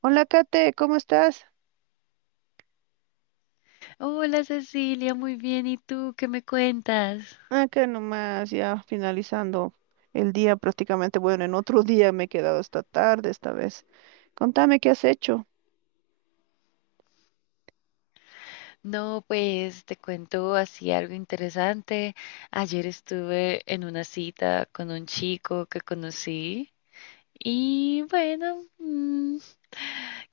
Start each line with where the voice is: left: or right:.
right: Hola, Kate, ¿cómo estás?
left: Hola Cecilia, muy bien. ¿Y tú qué me cuentas?
right: Acá nomás, ya finalizando el día prácticamente. Bueno, en otro día me he quedado hasta tarde esta vez. Contame qué has hecho.
left: No, pues te cuento así algo interesante. Ayer estuve en una cita con un chico que conocí y bueno,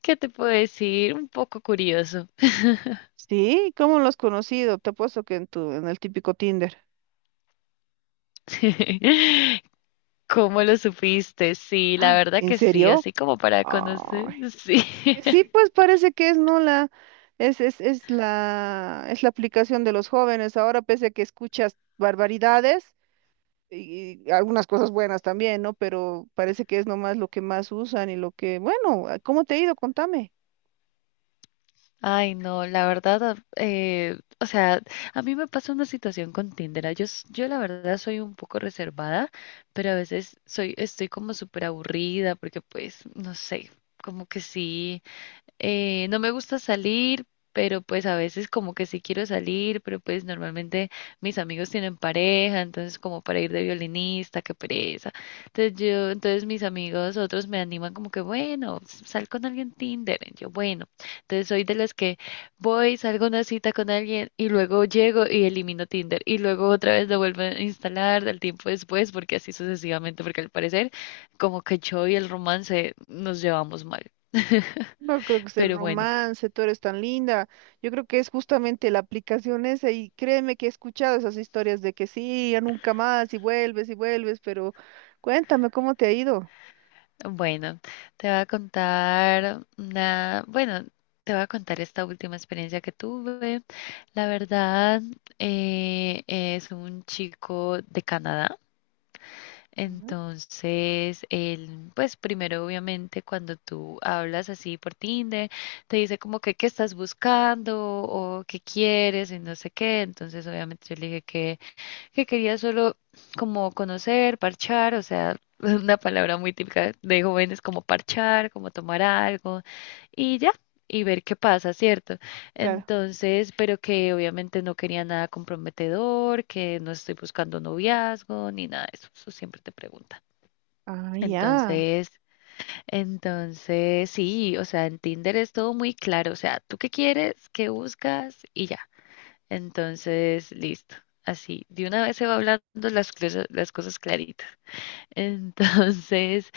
left: ¿qué te puedo decir? Un poco curioso.
right: Sí, ¿cómo lo has conocido? Te apuesto que en el típico Tinder.
left: ¿Cómo lo supiste? Sí, la
right: Ay,
left: verdad
right: ¿en
left: que sí,
right: serio?
left: así como para conocer,
right: Ay.
left: sí.
right: Sí, pues parece que es no la, es la aplicación de los jóvenes. Ahora, pese a que escuchas barbaridades, y algunas cosas buenas también, ¿no? Pero parece que es nomás lo que más usan y lo que, bueno, ¿cómo te ha ido? Contame.
left: Ay, no, la verdad, o sea, a mí me pasa una situación con Tinder. Yo, yo la verdad soy un poco reservada, pero a veces soy, estoy como súper aburrida porque pues, no sé, como que sí. No me gusta salir, pero pues a veces como que sí quiero salir, pero pues normalmente mis amigos tienen pareja, entonces como para ir de violinista, qué pereza. Entonces mis amigos, otros me animan como que, bueno, sal con alguien Tinder. Y yo, bueno, entonces soy de las que voy, salgo a una cita con alguien y luego llego y elimino Tinder y luego otra vez lo vuelvo a instalar del tiempo después, porque así sucesivamente, porque al parecer como que yo y el romance nos llevamos mal.
right: No creo que es el
left: Pero bueno,
right: romance, tú eres tan linda. Yo creo que es justamente la aplicación esa y créeme que he escuchado esas historias de que sí, ya nunca más y vuelves, pero cuéntame cómo te ha ido.
left: bueno, te voy a contar una, bueno, te voy a contar esta última experiencia que tuve. La verdad, es un chico de Canadá.
right: Ujú.
left: Entonces, él, pues primero, obviamente, cuando tú hablas así por Tinder, te dice como que qué estás buscando o qué quieres y no sé qué. Entonces, obviamente, yo le dije que quería solo como conocer, parchar, o sea, una palabra muy típica de jóvenes como parchar, como tomar algo y ya, y ver qué pasa, ¿cierto?
right: Claro.
left: Entonces, pero que obviamente no quería nada comprometedor, que no estoy buscando noviazgo ni nada de eso, eso siempre te preguntan.
right: Ah, ya,
left: Entonces, entonces sí, o sea, en Tinder es todo muy claro, o sea, ¿tú qué quieres? ¿Qué buscas? Y ya. Entonces, listo. Así, de una vez se va hablando las cosas claritas. Entonces,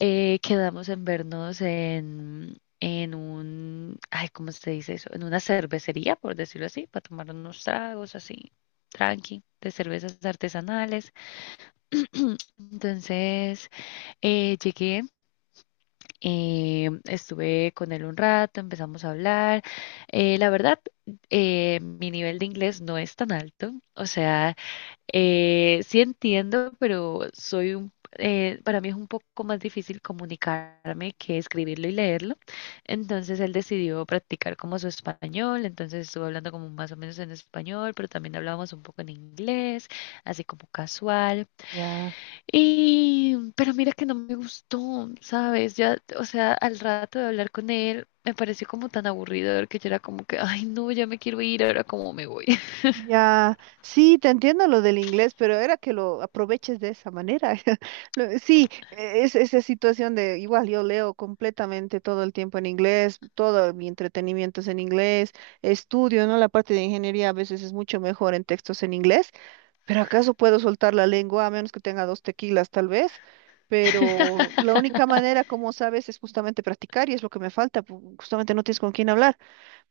left: quedamos en vernos en un, ay, ¿cómo se dice eso? En una cervecería, por decirlo así, para tomar unos tragos así, tranqui, de cervezas artesanales. Entonces, llegué, estuve con él un rato, empezamos a hablar. La verdad, mi nivel de inglés no es tan alto. O sea, sí entiendo, pero soy un, para mí es un poco más difícil comunicarme que escribirlo y leerlo. Entonces él decidió practicar como su español. Entonces estuve hablando como más o menos en español, pero también hablábamos un poco en inglés, así como casual.
right: ya.
left: Y, pero mira que no me gustó, ¿sabes? Ya, o sea, al rato de hablar con él, me pareció como tan aburridor que yo era como que, ay, no, ya me quiero ir, ahora cómo me voy.
right: Ya, sí, te entiendo lo del inglés, pero era que lo aproveches de esa manera. Sí, es esa situación de igual yo leo completamente todo el tiempo en inglés, todo mi entretenimiento es en inglés, estudio, ¿no? La parte de ingeniería a veces es mucho mejor en textos en inglés, pero ¿acaso puedo soltar la lengua a menos que tenga dos tequilas tal vez? Pero la única manera, como sabes, es justamente practicar y es lo que me falta, justamente no tienes con quién hablar.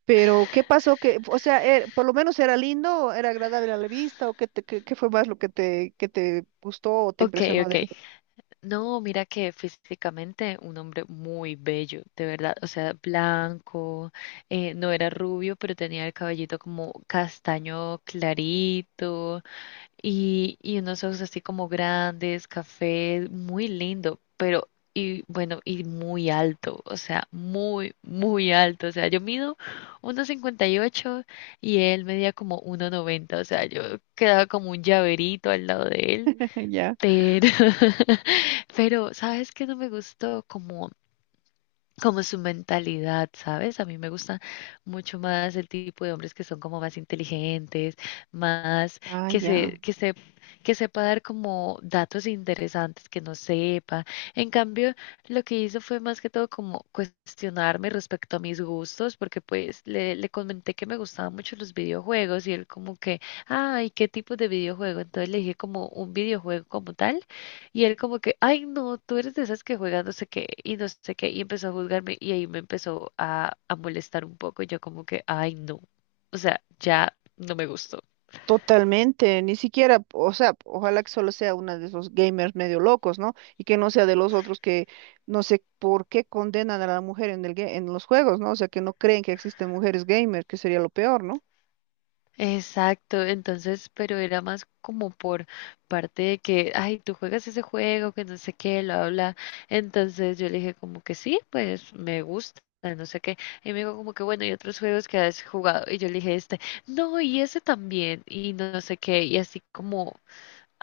right: Pero ¿qué pasó? Que, o sea, por lo menos era lindo, era agradable a la vista, o qué, te- qué, qué fue más lo que que te gustó o te
left: Ok,
right: impresionó de
left: ok.
right: él.
left: No, mira que físicamente un hombre muy bello, de verdad. O sea, blanco, no era rubio, pero tenía el cabellito como castaño clarito. Y unos ojos así como grandes, café, muy lindo, pero y bueno, y muy alto, o sea, muy, muy alto, o sea, yo mido 1,58 y él medía como 1,90, o sea, yo quedaba como un llaverito al lado de él,
right: Ya.
left: pero, pero, ¿sabes qué no me gustó? Como su mentalidad, ¿sabes? A mí me gusta mucho más el tipo de hombres que son como más inteligentes, más
right: Ah,
left: que
right: ya.
left: se, que se, que sepa dar como datos interesantes que no sepa. En cambio, lo que hizo fue más que todo como cuestionarme respecto a mis gustos, porque pues le comenté que me gustaban mucho los videojuegos y él como que, ay, ¿qué tipo de videojuego? Entonces le dije como un videojuego como tal y él como que, ay, no, tú eres de esas que juegan no sé qué y no sé qué, y empezó a juzgarme y ahí me empezó a molestar un poco. Yo como que, ay, no, o sea, ya no me gustó.
right: Totalmente, ni siquiera, o sea, ojalá que solo sea una de esos gamers medio locos, ¿no? Y que no sea de los otros que no sé por qué condenan a la mujer en en los juegos, ¿no? O sea, que no creen que existen mujeres gamers, que sería lo peor, ¿no?
left: Exacto, entonces, pero era más como por parte de que, ay, tú juegas ese juego, que no sé qué, lo habla. Entonces yo le dije como que sí, pues me gusta, no sé qué. Y me dijo como que, bueno, y otros juegos que has jugado. Y yo le dije este, no, y ese también, y no sé qué, y así como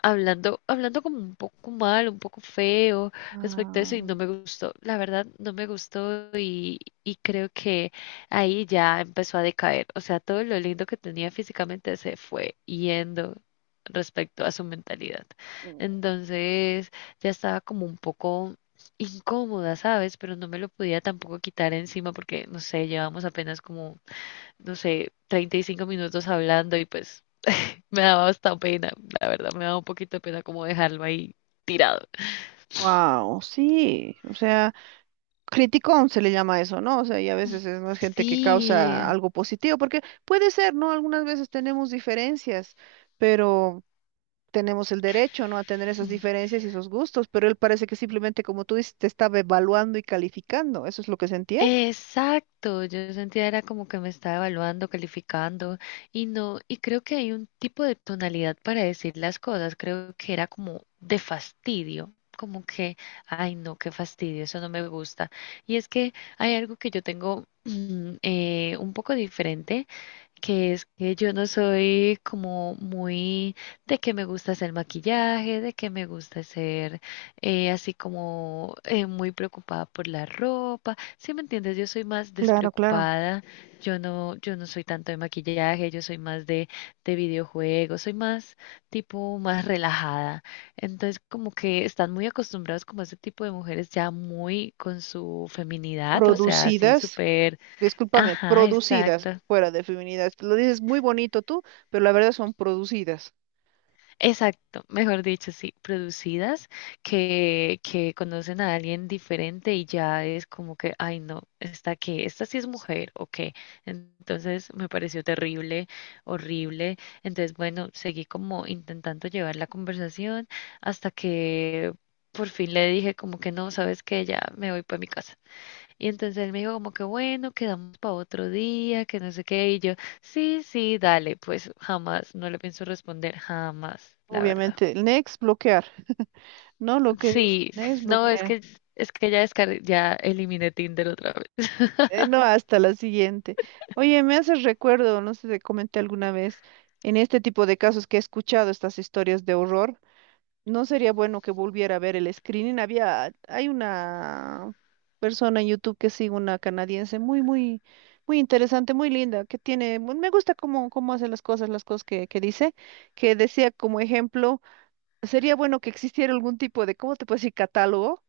left: hablando, hablando como un poco mal, un poco feo respecto a eso
right: Ah,
left: y no me gustó, la verdad no me gustó y creo que ahí ya empezó a decaer, o sea, todo lo lindo que tenía físicamente se fue yendo respecto a su mentalidad. Entonces ya estaba como un poco incómoda, ¿sabes? Pero no me lo podía tampoco quitar encima porque, no sé, llevamos apenas como, no sé, 35 minutos hablando y pues me daba hasta pena, la verdad, me daba un poquito de pena como dejarlo ahí tirado.
right: wow, sí, o sea. Criticón se le llama eso, ¿no? O sea, y a veces es más gente que causa
left: Sí,
right: algo positivo, porque puede ser, ¿no? Algunas veces tenemos diferencias, pero tenemos el derecho, ¿no? A tener esas diferencias y esos gustos, pero él parece que simplemente, como tú dices, te estaba evaluando y calificando. ¿Eso es lo que sentías?
left: exacto. Yo sentía era como que me estaba evaluando, calificando y no, y creo que hay un tipo de tonalidad para decir las cosas. Creo que era como de fastidio, como que, ay no, qué fastidio, eso no me gusta. Y es que hay algo que yo tengo un poco diferente que es que yo no soy como muy de que me gusta hacer maquillaje, de que me gusta ser así como muy preocupada por la ropa. ¿Sí me entiendes? Yo soy más
right: Claro, claro.
left: despreocupada. Yo no, yo no soy tanto de maquillaje, yo soy más de videojuegos, soy más tipo más relajada. Entonces, como que están muy acostumbrados como a ese tipo de mujeres ya muy con su feminidad, o sea, así
right: Producidas,
left: súper,
right: discúlpame,
left: ajá,
right: producidas
left: exacto.
right: fuera de feminidad. Lo dices muy bonito tú, pero la verdad son producidas.
left: Exacto, mejor dicho, sí, producidas que conocen a alguien diferente y ya es como que, ay no, esta que, esta sí es mujer o qué. Entonces me pareció terrible, horrible. Entonces, bueno, seguí como intentando llevar la conversación hasta que por fin le dije como que no, sabes que ya me voy para mi casa. Y entonces él me dijo como que bueno, quedamos para otro día, que no sé qué. Y yo, sí, sí, dale, pues jamás, no le pienso responder, jamás, la verdad.
right: Obviamente, el next, bloquear. No, lo que dice,
left: Sí,
right: next,
left: no,
right: bloquear.
left: es que ya descargué, ya eliminé Tinder otra vez.
right: No, hasta la siguiente. Oye, me haces recuerdo, no sé si te comenté alguna vez, en este tipo de casos que he escuchado estas historias de horror, no sería bueno que volviera a ver el screening. Hay una persona en YouTube que sigue, una canadiense muy interesante, muy linda, que tiene, me gusta cómo, cómo hace las cosas que dice, que decía como ejemplo, sería bueno que existiera algún tipo de, ¿cómo te puedo decir? Catálogo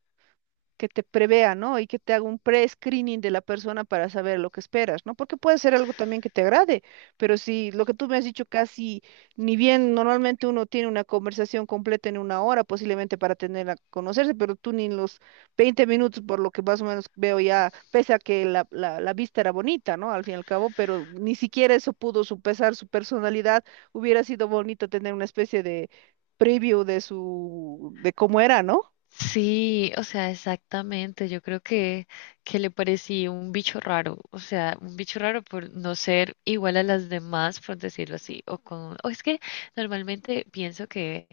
right: que te prevea, ¿no? Y que te haga un pre-screening de la persona para saber lo que esperas, ¿no? Porque puede ser algo también que te agrade, pero si lo que tú me has dicho casi, ni bien normalmente uno tiene una conversación completa en una hora, posiblemente para tener a conocerse, pero tú ni en los 20 minutos, por lo que más o menos veo ya, pese a que la vista era bonita, ¿no? Al fin y al cabo, pero ni siquiera eso pudo supesar su personalidad, hubiera sido bonito tener una especie de preview de de cómo era, ¿no?
left: Sí, o sea, exactamente. Yo creo que le parecí un bicho raro, o sea, un bicho raro por no ser igual a las demás, por decirlo así, o con, o es que normalmente pienso que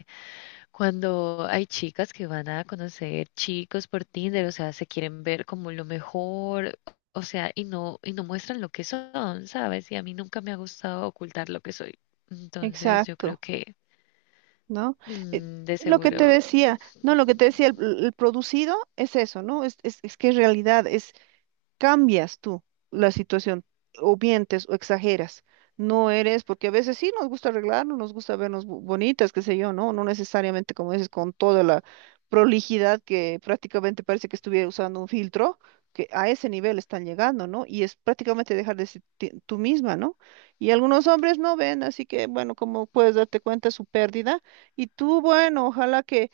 left: cuando hay chicas que van a conocer chicos por Tinder, o sea, se quieren ver como lo mejor, o sea, y no muestran lo que son, ¿sabes? Y a mí nunca me ha gustado ocultar lo que soy. Entonces, yo creo
right: Exacto.
left: que
right: ¿No? Eh,
left: mm, de
right: lo que te
left: seguro.
right: decía, no, lo que te decía, el producido es eso, ¿no? Es que es realidad, es, cambias tú la situación, o mientes o exageras. No eres, porque a veces sí nos gusta arreglarnos, nos gusta vernos bonitas, qué sé yo, ¿no? No necesariamente, como dices, con toda la prolijidad que prácticamente parece que estuviera usando un filtro, que a ese nivel están llegando, ¿no? Y es prácticamente dejar de ser tú misma, ¿no? Y algunos hombres no ven, así que, bueno, como puedes darte cuenta, su pérdida. Y tú, bueno, ojalá que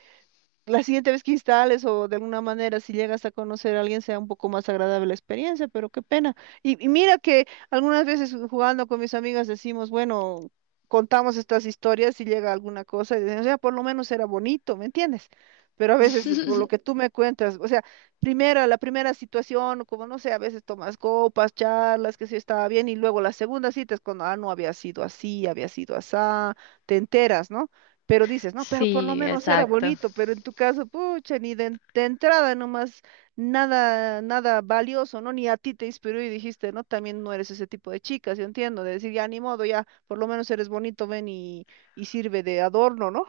right: la siguiente vez que instales o de alguna manera si llegas a conocer a alguien sea un poco más agradable la experiencia, pero qué pena. Y mira que algunas veces jugando con mis amigas decimos, bueno, contamos estas historias y llega alguna cosa y decimos, ya por lo menos era bonito, ¿me entiendes? Pero a veces con lo que tú me cuentas, o sea, primera, la primera situación, como no sé, a veces tomas copas, charlas, que sí estaba bien, y luego la segunda cita es cuando, ah, no había sido así, había sido asá, te enteras, ¿no? Pero dices, no, pero por lo
left: Sí,
right: menos era
left: exacto.
right: bonito, pero en tu caso, pucha, ni de, en- de entrada nomás, nada, nada valioso, ¿no? Ni a ti te inspiró y dijiste, no, también no eres ese tipo de chica, yo entiendo, de decir, ya ni modo, ya, por lo menos eres bonito, ven y sirve de adorno, ¿no?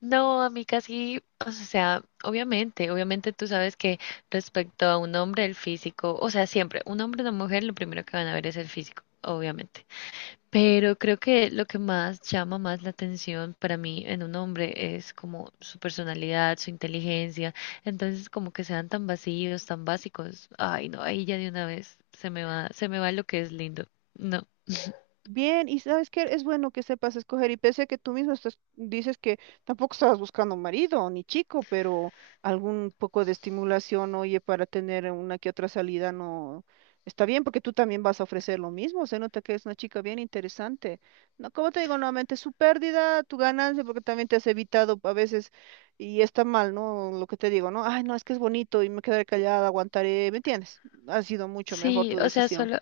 left: No, a mí casi, o sea, obviamente, obviamente tú sabes que respecto a un hombre, el físico, o sea, siempre, un hombre o una mujer, lo primero que van a ver es el físico, obviamente. Pero creo que lo que más llama más la atención para mí en un hombre es como su personalidad, su inteligencia. Entonces, como que sean tan vacíos, tan básicos. Ay, no, ahí ya de una vez se me va lo que es lindo. No.
right: Bien, y sabes que es bueno que sepas escoger, y pese a que tú mismo estás, dices que tampoco estabas buscando marido ni chico, pero algún poco de estimulación, oye, para tener una que otra salida no está bien, porque tú también vas a ofrecer lo mismo, se nota que es una chica bien interesante. No, como te digo nuevamente, su pérdida, tu ganancia, porque también te has evitado a veces, y está mal, ¿no? Lo que te digo, ¿no? Ay, no, es que es bonito y me quedaré callada, aguantaré, ¿me entiendes? Ha sido mucho mejor
left: Sí,
right: tu
left: o sea,
right: decisión.
left: solo,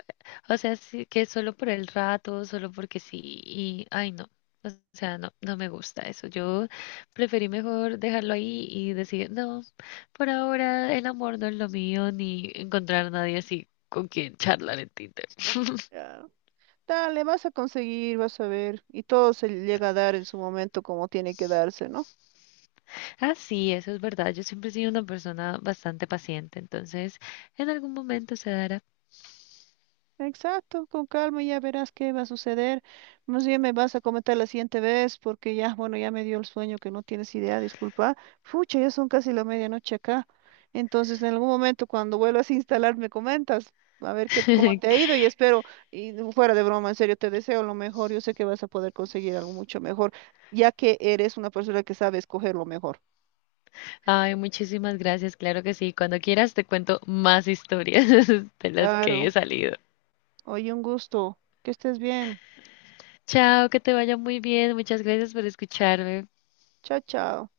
left: o sea, sí, que solo por el rato, solo porque sí, y ay no, o sea, no, no me gusta eso. Yo preferí mejor dejarlo ahí y decir, no, por ahora el amor no es lo mío, ni encontrar a nadie así con quien charlar en Tinder.
right: Ah. Dale, vas a conseguir, vas a ver. Y todo se llega a dar en su momento como tiene que darse, ¿no?
left: Ah, sí, eso es verdad. Yo siempre he sido una persona bastante paciente, entonces en algún momento se dará.
right: Exacto, con calma ya verás qué va a suceder. Más bien me vas a comentar la siguiente vez porque ya, bueno, ya me dio el sueño que no tienes idea, disculpa. Fucha, ya son casi la medianoche acá. Entonces, en algún momento cuando vuelvas a instalar me comentas. A ver qué, cómo te ha ido y espero, y no, fuera de broma, en serio, te deseo lo mejor. Yo sé que vas a poder conseguir algo mucho mejor, ya que eres una persona que sabe escoger lo mejor.
left: Ay, muchísimas gracias, claro que sí. Cuando quieras te cuento más historias de las que he
right: Claro.
left: salido.
right: Oye, un gusto. Que estés bien.
left: Chao, que te vaya muy bien. Muchas gracias por escucharme.
right: Chao, chao.